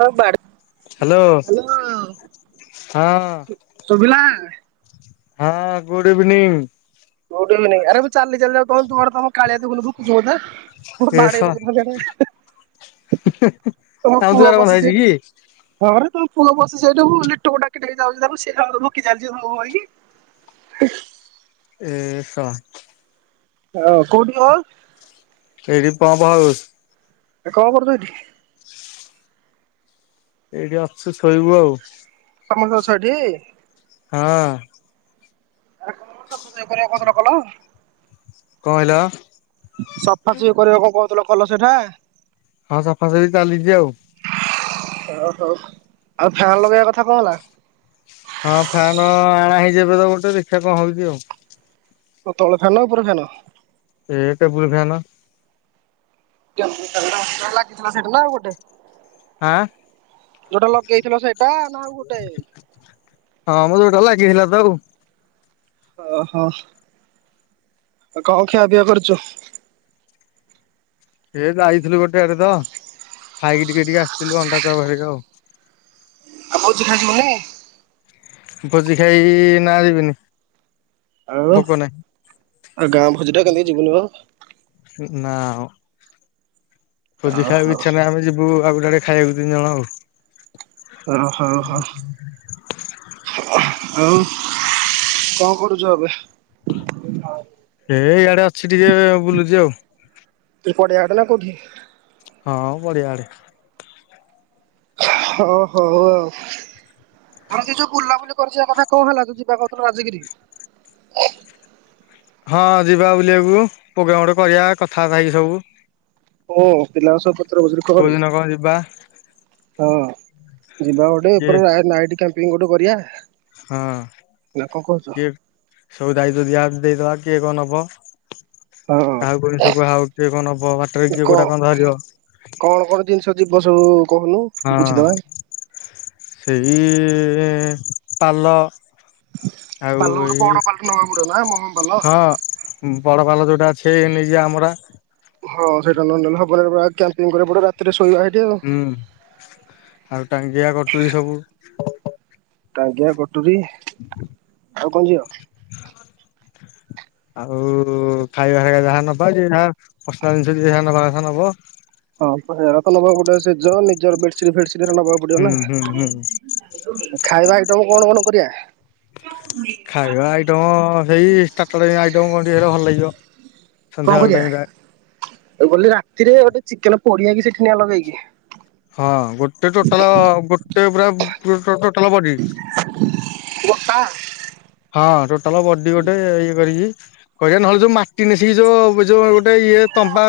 Hello ହଁ ସୁଭିଲା ହଁ ଗୁଡ୍ ଇଭିନିଂ ଗୁଡ ଇଭିନିଙ୍ଗ ଆରେ ତୁ ଚାଲି ଚାଲି ଆଉ ତମର ତୁଡ ତମ କାଳିଆ ଦୁ ଭୁକୁଚୁ ବଧା ମୋ ଏ ବାଡେଇ ଶଳା ପକେଇଥାନ୍ତେ ୟାଡେ ତମ ଆମ ପୁଅ ଦୁଆର ବନ୍ଧା ବସିଛି ହେଇଛି ଏଠି କି ହଁରେ ତ ପୁଅ ବସି ସେଠାକୁ ଲିଟୁକୁ ଡାକି ଡ଼ାକି ଯାଉଛି ତା ସେଟା ଭକି ଚାଲିଛିକି ଏସ ହଁ କୋଉଠି ହଲ ଏଠି ପପ୍ ଆଉସ ଏ କଣ କରୁଛ ଏଠି ଏଇଠି ଅଛୁ ଶୋଇବୁ ଆଉ ତମ ତ ଛଅଠି ହଁ କରିବା କଥାର କଲ । କଣ ହେଲ ସଫା ସି କରିବାକୁ କଣ କହୁ ଥିଲ କଲସେଠା ହଁ ସଫାସଫି ଚାଲିଛି ଆଉ ହ ହଉ ଆଉ ଫ୍ୟନ୍ ଲଗେଇବା କଥା କଣ ହେଲା ହଁ ଫ୍ୟାନ ଆଣା ହେଇଯବେ ତ ଗୋଟେ ଦେଷା କଣ ହଉଛି ଆଉ ତ ତଳ ଫନ୍ ନ ଉପରେ ଫାନ୍ ଏ କବୁଲ ଫାନ୍ ଲାଗିଥିଲା ସେଠା ନାଉ ଗୋଟେ ଆଁ [unintelligible] ଯୋଉଟା ଲଗେଇଥିଲ ସେଇଟା ନା ଆଉ ଗୋଟେ ଭଲ ଲାଗିଥିଲା ତ ଆଉ [unintelligible] ଓହୋ ଆଉ କଣ ଖିଆ ପିଆ କରୁଛୁ ସେ ଯାଇଥିଲୁ ଗୋଟେ ଆଡେ ତ ଖାଇକି ଟିକେ ଟିକେ ଆସିଥିଲୁ ଅଣ୍ଡା ତ ବାହାରିକ ଆଉ ଆଉ ଭୋଜି ଖାଇ ଯିବନି ଭୋଜି ଖାଇ ନା ଯିବିନି ଆଉ ଭୋକ ନାହିଁ ଆଉ ଗାଁ ଭୋଜି ଟା କେମତି ଜିବୁନୀ ମ ନା ଭୋଜି ଓ ଖାଇବା ହଉ କୁ ଓ ଇଚ୍ଛା ନାହିଁ ଆମେ ଯିବୁ ଆଉ ଗୋଟେ ଆଡେ ଖାଇବାକୁ ତିନି ଜଣ ଆଉ ହଉ ହଉ ହ [unintelligible] ଆଉ କଣ କରୁଛୁ ଏବେ ଏ ଇଆଡେ ଅଛି ଟିକେ ବୁଲୁଛି ଆଉ ତୁ ପଡେ ଆଡ ନା କଉଠି ହଁ ପଢିଆଡେ ହ ହୋ ଆଉ ଆ ଯୋଉ ବୁଲାବୁଲି କରଛି କଥା କଣ ହେଲା ଯ ଯିବା କହୁଥିଲଥିଲୁ ରାଜଗିରି ହଁ ଯିବା ବୁଲିବାକୁ ପୋଗ୍ରାମ ଗୋଟେ କରିବା କଥାାର୍ଥାକି ସବୁ ଓ ପିଲାଙ୍କ ସ କୋଉ ଦିନ କଣ ଯିବା ହଁ ଯିବା ଗୋଟେ କିଏ ଏପ ନାଇ ଟ ପି ଗୋଟେ କରିବା ହଁ ନା କଣ କହୁଛ? ଯଏ ସବୁ ଦାୟ ଦିଆ ଦେଇଦବା କିଏ କଣ ହବ ହଁ କାହା କିନିଷକୁୁ ହଉ କିଏ କଣ ହବ ବାଟରେ କ କିଏ କଉଟା କଣ ଧରିବ ଗସୁ [unintelligible] ହଁ ସେଇ ଯେ ପାଲ ଆଉ ପାଲ ଗୋଟେ ବଡ ଏଇ ପାଲ ନବାକୁ ପଡିବ ନା ମହମ ପାଲ। ହଁ ବଡ ପାଲ ଯୋଉଟା ଅଛି ନେଇ ଯ ଆମର [unintelligible] ହଁ ସେଇଟ ନଲେ ହବରେ ପୁରା୍ୟାପିଂ କରେ ପ ରାତିରେ ଶୋଇବା ଆଉ। ହୁଁ ଆଉ ଟାଙ୍ଗିଆ କଟୁରୀ ସବୁ ଡାଙ୍ଗିଆ କଟୁରୀ ହ ଆଉ କଣ ଯିବ? ଆଉ ଖାଇବା ଖାଇବା ଯାହା ନବା ଯେ ଯାହା ଫାଶୀନାଲ ଜିନିଷ କିଛି ନେବା [inaudible] [inaudible] ଶେଜ ନିଜର ବେସିଡ଼ି ଫେସିଡ଼ି ଯେତେ ହେଲେ ନବାକୁ ପଡ଼ିବ ହୁଁ ହୁଁ ହୁଁ ନାଁ ଖାଇବା ଆଇଟମ କଣ କଣ କରିଆ? ଖାଇବା ଆଇଟମ ସେଇ ଷ୍ଟାଟର ଆଇଟମ କଣ ଟିକେ ହେଲେ ଭଲ ଲାଗିବ। କଣ ସନ୍ଧ୍ୟାବେଳ କରିବା ଟାଇମ ଟା। ମୁଁ କ‌ଇଲି ରାତିରେ ଚିକେନ ପୋଡ଼ିଆକି ସେଠି ନିଆଁ ଲଗେଇଇକି। ହଁ ଗୋଟେ ଟୋଟାଲ ଗୋଟେ ପୁରା [inaudible] [inaudible] ଗୋଟା କହିଲ ନହେଲେ ଯୋଉ ମାଟି ନେସିକି ଯୋଉ ଯୋଉଗୋଟେ ଇଏ ତ ତମ୍ବା।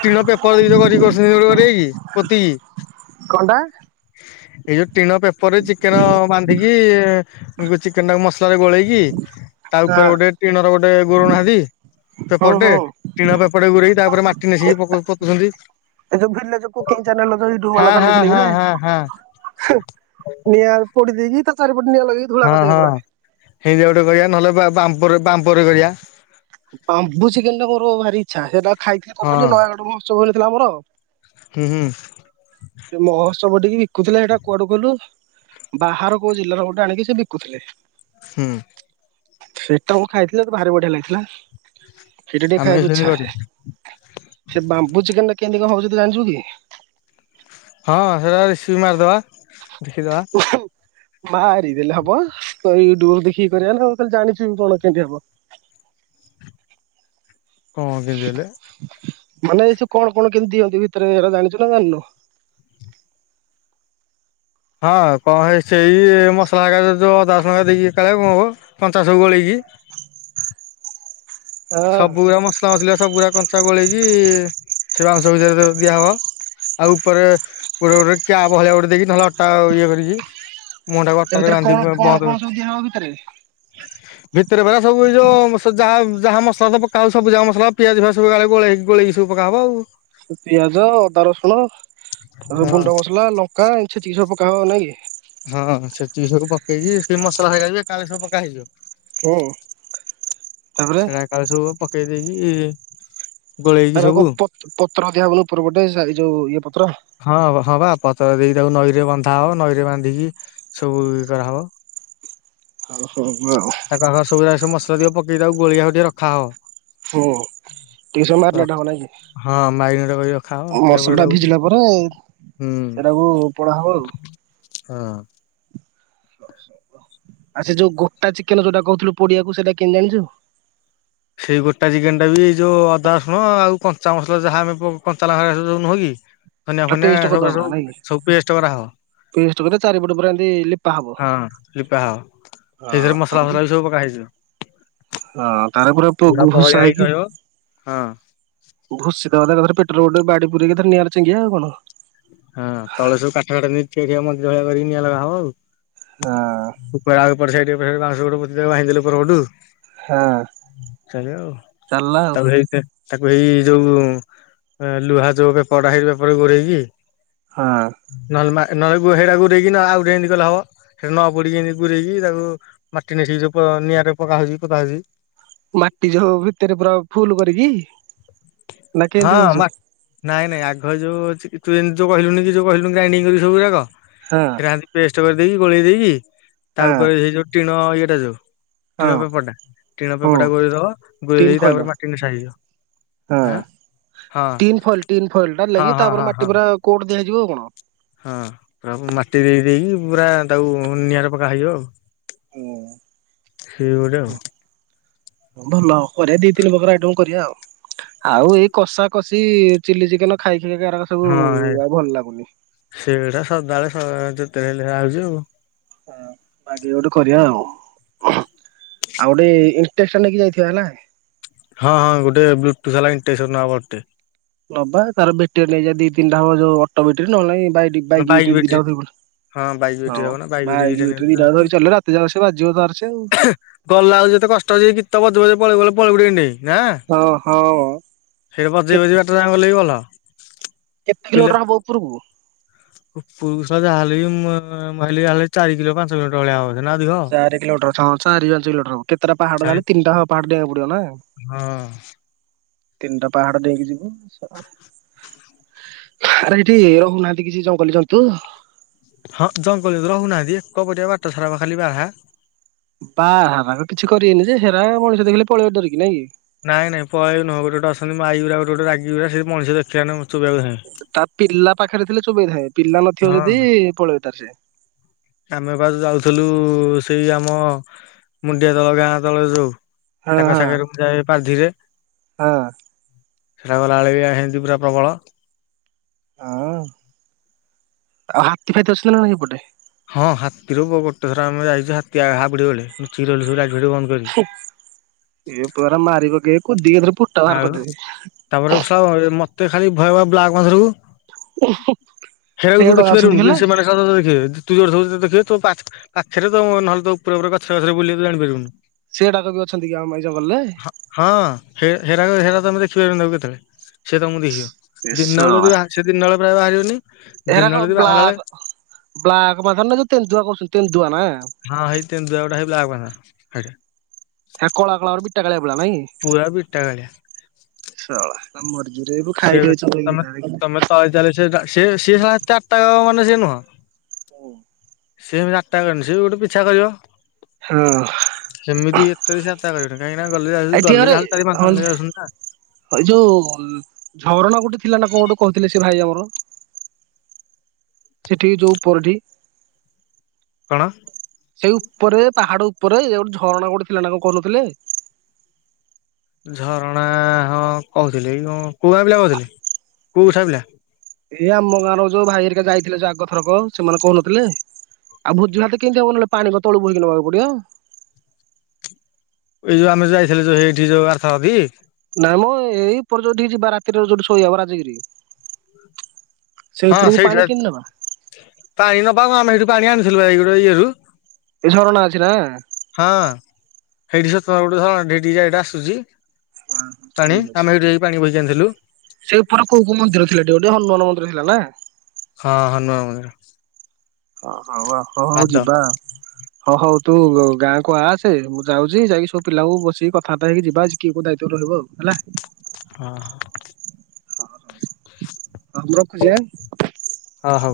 ଟିଣ ପେପର ଦେଇ [inaudible] ପୋତି କିି କଣ ଟା। ଏ ଯୋଉ ଟିଣ ପେ ପରେ ଚିକେନ ବାନ୍ଧିକି କି ଚିକେନଟାକୁ ମ ଥରେ ଗୋଳେଇକି ତା ଉପରେ ଗୋଟେ ଟିଣ ର ଗୋଟେ ଘୋର‌ଉ ନାନ୍ତି ପେପର ହୁଁ ଟେ ହୁଁ ଟିଣପେପରଟେ ଘୋର‌ଈ‌ ତା ପରେ ମାଟି ନେସିକି ପୋତୁଚନ୍ତି। ଏ ଯୋଉ ଭିଲେଜ କୁକିଙ୍ଗ ଚାନେଲ ହଁ ୟୁଟୁବବାଲା ହଁ ଚଲେଇଥିଲେ କି ହଁ ନାଇଁ ହଁ ହଁ ହେଁ ନିଆଁରେ ପୋଡ଼ିଦେଇକି ହଁ ହଁ ହେଇ [inaudible] [inaudible] ପାପରେ କରିଆ। ବାମ୍ବୋ ଚିକେନଟା ମୋର ଭାରି ଇଚ୍ଛା। ଖାଇ ଖାଇ ହଁ ବୋଲି ନୟାଗଡ଼ ମହୋତ୍ସବ ବେଳେ ଥିଲା ମୋର ହୁଁ ହୁଁ। ସବୁ ଟିକେ ବିକୁଥିଲେ ସେଇଟା କୁଆଡୁ କହିଲୁ ବାହାର କୋଉ ଜିଲ୍ଲାର ଗୋଟେ ଆଣିକି ସେ ବିକୁଥିଲେ ହୁଁ। ସେଟା ମୁଁ ଖାଇଥିଲି ତ ଭାରି ବଢିଆ ଲାଗିଥିଲା। ହିଟ ଟିକେ ଆମେ ବି ଖାଇବାକୁ ସେମିତି ଇଚ୍ଛା କରିବା ସେ ବାମ୍ବୁ ଚିକେନ୍ କେମିତି କଣ ହଉଛୁ ତୁ ଜାଣିଛୁ କି? ହଁ ସେଟା ରେସିପି ମାରିଦେବା। ଦେଖିଦବା। ମାରିଦେଲେ ହବ ୟୁଟୁବ ଦେଖିକି କରିଆନା ଆଉ ଜାଣିଚୁ କଣ କେମିତି କରିଆ ହଁ [inaudible] ମାନେ ଏ ସେ କଣ କଣ କେମିତି ଦିଅନ୍ତି ଭିତରେ ଏରା ଜାଣିଛୁ ଜାଣିନ ହଁ କଣ ହେ ସେଇ ମସଲା ଯୋଉ ଅଧାଶ ଟଙ୍କା ଦେଇକି [inaudible] ହଁ ସବୁ ଗଡା ମଶଲା ବସଲା ସବ ଗୁଡା କଞ୍ଚା ଗୋଳେଇକି ସେ ମାଉଂସ ଭିତରେ ଦିଆ ହବ ଆଉ ଉପରେ ଗୋଟେ ଗୋଟେ କାୟାବ ଭଳିଆ ଗୋଟେ ଦେଇକି ନହେଲେ ଅଟା ଇଏ କରିକି ମୁହଁଟାକୁ ତା ଅଟାରେ ଭିତରେ ବାନ୍ଧି କଣ କଣ ବନ୍ଦ କଣ ସବୁ ଦିଆହବ ଭିତରେ? ଭିତରେ ପରା ସବୁ ଏ ଯୋଉ ଯାହା ଯାହା ତ ପକାହବ ସବୁଯାକ ମସଲା ପିଆଜ ସବୁଜା ମସଲା ପିଆଜିଆବୁ ଗା ଗଳେଇ ଗଳେଇକ ସବ ପକା ହବ ଆଉ। ପିଆଜ ଅଦା ରସୁଣ ଆଉ ହଁ ଗୁଣ୍ଡ ମସଲା ଲଙ୍କା ଏ ଛତିି ସବୁ କାଣ ନାଇଁ କି ହଁ ଛେଚି କି ସବୁ ପକେଇଛିିବ ସେ ମସଲା ହେଇଯାଉିବ କାଳେଲି ସବୁ ପକା ହେଇଯିବ ହୁଁ ତାପରେ ସେୟ କାଲେ ସବୁ ଦେଇକି ଗୋଳେଇକି ସବୁ ରାକ ପଟ ପତ୍ର ଦିଆବନ ଉପର ପଟେ ଯୋଉ ଇଏ ପତ୍ର ହଁ ହଁ ବା ପ ତ ଦେଇକି ତାକୁ ନଈରେ ବନ୍ଧା ହବ ନଈରେ ବାନ୍ଧିକି ସବୁ ଇଏ କରାହବ। ଆଉ ସବୁ ଆଉ ତାକ ଆଗ ସବୁଯାକ ସବୁ ସବୁ ମସ ିକ ପକେଇ ତାକୁ ଗୋଳିଆଇକି ରଖା ହବ ହୁଁ ଟିକେ ସମୟ ମାରିନେଟ ହବ ନାଇଁ ହଁ ମାରିନେଟ କରି ରଖାହବ କି ରଖିଲା ପରେ ମସଲା ଟା ତାକୁ ଭିଜିଲା ପରେ ହୁଁ ସେଟାକୁ ପଢା ହବ ଆଉ ହଁ। ଆ ସେ ଯୋଉ ଗୋଟା ଚିକେନ ଯୋଉଟା କହୁଥିଲୁ ପୋଡ଼ିବାକୁ କୁ ସେଇଟା କେମତି ଜାଣିଛୁ? ସେଇ ଗୋଟା ଚିକେନ ଟା ବି ଏଇ ଯୋଉ ଅଦା ରସୁଣ ଆଉ କଞ୍ଚା ମସଲା ଯାହା ଆମେ କଞ୍ଚା ଲଙ୍କା ସୁ ନୁହଁ କି ଧାନିଆ ତା ଫନିଆ ପେଷ୍ଟ କରିଦବ ସବୁ ପୁରା ସବୁ ନାଇଁ କି? ସବୁେଷ୍ଟ କରା ହବ ପେଷ୍ଟ କରିକି ଚାରିପଟ ପ ଏମତି ଲିପା ହବ ହଁ ଲିପା ହବ ସେଇଥିରେ ମସଲା ହଁ ଫସଲା ବି ସବୁ ପକା ହେଇଯିବ। [inaudible] ତ ପୁରା ବହଳିଆ ଗୁହୁସହ ହେଇକି [inaudible] ରହିବ। ହଁ। କ ପେଟରେ ରୋଡ ବାଡି ପୁରେଇକି ନିଆଁରେ ଚଙ୍ଗିଆ ଆଉ କଣ? ହଁ ତଳେ ସବୁ କାଠ ବାଟ ନେଇ ସେଠଆ [inaudible] କରିକି ନିଆ ଲଗା ହବ ଆଉ ହଁ ଉପରେ ଆରେ ପଡ ସାଇଡ୍ [inaudible] ଭା ଦେେ ପଡୁ ହଁ ଚାଲିଲ ଆଉ? ତାକୁ ହେଇ ତାକୁ ଏଇ ଯୋଉ ଲୁହା ଯୋଉ ପଡା ହେଇ ପରେ ଗୋଡେଇକି ହଁ ନଲମା। ନହଲେ ପୁଅ ହେରା ଗୁରେଇକିନା ଆଉ ଗୋଟେ ଏମିତି କଲେ ହବ। ସେ ନ ପୋଡିକି ଏମିତି ପୁରେଇକି ତାକୁ ମାଟି ନେସିକି ନିଆଁରେ ପକାହଉଛି ପୋତାହଉଛି। ମାଟି ଯୋଉ ଭିତରେ ପୁରା ଫୁଲ କରିକି। ନା ହଁ କେମିତି କହୁଛୁ ମା ନାଇଁ ନାଇଁ ଆଗ ଯୋଉ ଅଛି। କି ତୁ ଏ ଯଉ କହିଲୁନୁ କି ଯଉ କହୁଲୁନୁ ଗ୍ରାଇଡିଙ୍ଗ କର ସବୁଯାକ। ହଁ ହେରା ଆଣିକି ଫେଷ୍ଟ କଲି। ଦେଇକି ଗୋଳେଇ ଦେଇକି ତା ହଁ ଉପରେ ସେଇ ଯୋଉ ହଁ ଇଏଟା ଯୋଉ। ହଁ ଟିଣ ପେପରଟା ଟିଣ ହଁ ପେପରଟା ଗୁରେଇ ଦବ। ଗୋଳେଇ ତିନ ଦେଇକି ଫଏଲ ତାପରେ ମାଟି ନେସାଯିବ। ହଁ ଟିନ ଫଲ ତିନ ଫଲ ଟା ହଁ ଲାଗି ହଁ ତାପରେ ହଁ ମାଟି ହଁ ପୁରା କୋ ଦିଆଯିବ ଆଉ କଣ। ହଁ ପୁରା ମାଟି ଦେଇ ଦେଇକି ପୁରା ତାକୁ ନିଆଁରେ ପକ୍କା ହେଇଯିବ ଆଉ। ହୁଁ। [inaudible] ସେଇ ଗୋଟେ ଆଉ। ଭଲ ଆଉ କରିବା ଦି ତିନି ପ୍ରକାର ଆଇଟମ କରିବା ଆଉ। ଆଉ ଏଇ କଷା କଷି ଚିଲି ଚିକେନ ଖାଇକି କି ଏରା ସବୁ ହଁ। ଭଲ ଲାଗୁନି। [inaudible] ହଁ ଯେତେ ହେଲେ ଆଉଛି ଆଉ। ହ ବାଗେଇକି ଗୋଟେ କରିବା ଆଉ। [inaudible] ଆଉ ଗୋଟେ ଇଣ୍ଟେକ୍ସ ନେଇକି ଯାଇଥିବା ନା? ହଁ ହଁ ଗୋଟେ ବ୍ଲୁଟୁଥ ବାଲା ଇଟେକ୍ସ ନବା ବଡ଼ ଟେ। ନବା ତାର ବେଟିର ନେଇଯିବା ଦି ତିନିଟା। ଯୋଉ ଅଟୋ ବ୍ୟାଟେରୀ ନହେଲେ ନାହିଁ। ବାଇକ୍ ବେଟ୍ରି ହଁ ବାଇକ୍ ହଁ ବେଟ୍ରୀ ହବ ନା ବାଇକ୍ ବେଟ୍ଟ୍ରି ଦିଟା ନେଲା ବେଟେରୀ ଗଲା ଧରି ଆଉ। ଚାଲିଲେ ରାତି ଯାକ ସେ ବାଜିବ ତାର ସେ ଆଉ। ଗଲେ ଆଉ ଯେତେ କଷ୍ଟ ଅଛି ଗୀତ ବଜେ ବଜେଇ ପଳେଇବ ନ [unintelligible] ହଁ ହଁ। [inaudible] ସେଇଟା କେ ବଯେଇ ବଜେଇ ବାଟ ଜାକ ଗଲେ ବି ଭଲ। କେତେ [inaudible] ପିଲେ କିଲୋମିଟର ହବ ଉପରକୁ? [inaudible] ପୁ ଯା ହେଲେବି ମୁଁ ମୁଁ କହିଲି ଚାରି କିଲୋ ପାଞ୍ଚ କିଲୋ ଭଳିଆ ହବ ବୋଲି। ଚାରି କିଲୋମିଟର ଚାରି ପାଞ୍ଚ କିଲୋଟର କେତେଟା ଚାରି ପାହାଡ ତିନିଟା ହବ ପାହାଡ ଡେଇଁବାକୁ ପଡିବ ନା। ହଁ [inaudible] ତିନିଟା ପାହାଡ ଡେଇଁକି ଯିବୁ। ସକାଳେ ଆରେ ଏଇଠି ରହୁନାହାନ୍ତି। କିଛି ଜଙ୍ଗଲ ଜନ୍ତୁ। ହଁ ଜଙ୍ଗଲରେ ରହୁନାହାନ୍ତିି। କପଟିଆ ବାଟା ସାରା ପା ଖାଲି ବରହା। ବାରାହା କିଛି କରିବେନି ଯେ। ହେରା ମଣି ସେ ଦେଖିଲ ପଳେଇବେ ଡରିକି ନାଇଁ କି। ନାଇଁ ନାଇଁ ବୟେଜ୍ ନୁହଁ ଗୋଟେ ଗୋଟେ ଅଛନ୍ତି। ମାଇଗୁରା ଗୋଟେ ଗୋଟେ ରାଗିଯିବେ। ସେ ମଣିଷ ଦେଖିବା ନ ତା ପିଲା ପାଖରେ ଥିଲେ ଚୋବେଇ ଥାଏ। ପିଲା ନଥିବ ହଁ ଯଦି ପଳେଇବ ତାର ସେ। ଆମେ ବା ଯାଉଥିଲୁ ସେଇ ଆମ ମୁଣ୍ଡିଆ ତଳ ଗାଁ ତଳ ଯୋଉ ହଁ ତାଙ୍କ ହଁ ସାଙ୍ଗରେ ମୁ ଯାଏ। ପାଧିରେ। ହଁ। ସେଟା ଗଲା ଆଳେ ବି ହେନ୍ତି ପୁରା ପ୍ରବଳ। ଆଉ ହାତୀ ଫାତୀ ଅଛନ୍ତି ନା ସେପଟେ। ହଁ ହାତୀରୁ ଗୋଟେ ଥର ଆମ ଯାଇଛୁ ହାତୀ ହାବୁଡେ ବେଳେ ଲୁଚିକି ରହିଲୁ ସବୁ ଭିଡିଓ ବନ୍ଦ କରି। ଏ ପରା ମାରିପକେଇ କୁ ଦି ଥର। ଆଉ ତାପରେ। [unintelligible] ତତେ ଖାଲି ଭୟଭ ବ୍ଲାକ୍ [unintelligible] ହେରାକୁ ତୁ ଏଗୁଡା ଅଛନ୍ତି ଦେଖିପାରିବନୁି କି କିୁ ଲେ? ସେମାନେ। [unintelligible] ତୁ ଯୋଉଟି ଥିବୁ ତତେ ଦେଖିବେ। ତୋ ପାଖ ପାଖରେ ତ ନହଲେ ପୁରା ପୁରି ଗଛରେ ଗଛରେ ବୁଲେଇବେ ଜାଣିପାରିବନୁ। ସେଡାକ ବି ଅଛନ୍ତି କି ଆମ ଏ ଜଙ୍ଗଲରେ? ହେରାକ ହେରା ତମେ ଦେଖି ପାରିବନି କେତେବେଳେ ସେ ତମକୁ ଦେଖିବ। ଦିନବେଳେ ଯଦି ବା ସେ ଦିନ ବେଳେ ବାହାରିବନି। ଦିନ ଏରାକ ବେଳେ ଯଦି ବାହାରିଲା ବେଳେ ବ୍ଲାକ୍ ବ୍ଲାକ୍ ବାଘ ନା ଯୋଉ ତେନ୍ଦୁଆ କରୁଛନ୍ତି ତେନ୍ଦୁଆ ନା। ହଁ ସେଇ ତେନ୍ଦୁଆ ଗୁଡା ସେଇ ବ୍ଲାକ୍। [unintelligible] ହେ କଳା କଳାର ବିଟ [unintelligible] ପୁରା ବିଟା ଭଳିଆ। [unintelligible] ସେ ଖାଇଦେ ଚୋବେଇକି ତମେ ତମେ ତଳେ ଚାହଲେ ସେ ସେ ଚାରଟା [unintelligible] ସେ ନୁହଁ। [inaudible] [unintelligible] ସେ ଗୋଟେ ପିଛା କରିବ। ହଁ ସେମିତି [unintelligible] [unintelligible] କାହିଁକି ନା ଗଲେ ଯାଉସୁ ଏଠି ଗଲେ ଆରେ ଯାଉୁ ଚାରି ପାଞ୍ଚ ହଁ ଜଣ ଲେଖା ଯାଉସନ୍ତି ନା। ଏ ଯୋଉ ଝରଣା ଗୋଟେ ଥିଲା ନା କଣ ଗୋଟେ କହୁଥିଲେ ସେ ଭାଇ ଆମର। ସେଠିକି ଯୋଉଁ ପରଠି। କଣ? ସେଇ ଉପରେ ପାହାଡ ଉପରେ ଇଏ ଗୋଟେ ଝରଣା ଗୋଟେ ଥିଲା ନା କଣ କହୁନଥିଲେ? ଝରଣା ହଁ କୋହୁଥିଲି କି କଁ କୋଉ ଗାଁ ପିଲା କୋହୁଥିଲେ କୋଉ ଛୁଆପିଲା। ଏଇ ଆମ ଗାଁର ଯୋଉ ଭାଇ ହେରିକା ଯାଇଥିଲେ ଯୋଉ ଆଗ ଥରକ ସେମାନେ କହୁନଥିଲେ, ଆଉ ଭୋଜିଭାତ କେମିତି ହବ ନହେଲେ ପାଣି କଣ ତଳୁ ବୋହିକି ନବାକୁ ପଡିବ? ଏଇ ଯୋଉ ଆମେ ଯାଇଥିଲେ ଏଇଠି ଯୋଉ ଆର ଥରଟି। ନା ମଁ ଏଇ ଉପର ଯୋଉଠିକି ଯିବା ରାତିରେ ଯୋଉଠି ଶୋଇ ହବ ରାଜଗିରି। ସେଇ ହଁ ଉପରକୁ ସେଇଠି ପାଣି ପା କେମିତି ନବା ପାଣି ନବା କଣ ଆମେ ସେଇଠୁ ପାଣି ଆଣୁ ଥିଲୁ ପା ଏଇ ଗୋଟେ ଇଏରୁ। ଏ ଝରଣା ଅଛି ନା? ହେଇଠି ସେଠି ପା ଗୋଟେ ଝରଣାଟେ ଏଇଠି ଯାଇଟା ଆସୁଚି। ହଁ ପାଣି ଠିକ ଅଛି ଆମେ ହେଠୁ ଯାଇ ପାଣି ବୋହି ଗନ୍ଧିଲୁ ସେଇ ଉପରେ କୋଉ କୋଉ ମନ୍ଦିର ଥିଲାଟି ଗୋଟେ ହନୁମାନ ମନ୍ଦିର ଥିଲା ନା? ହଁ ହନୁମାନ ମନ୍ଦିର। ହଁ। ହଁ ପା ହଁ ହୋଉ ପାଦ ଯିବା। ହଁ ହୋଉ ତୁ ଗାଁକୁ ଆସେ ମୁଁ ଯାଉଚି ଯାଇକି ସବୁ ପିଲାଙ୍କୁ ବସିକି କଥାବାର୍ତ୍ତା ହେଇକି ଯିବା ଆଜି କିଏ କୋଉ ଦାୟିତ୍ଵରେ ରହିବ ଆଉ ହେଲା। ହଁ ହଁ। ହଁ ହୋଉ। ହଁ ମୁଁ ରଖୁଚି ଆଁ। ହଁ ହଉ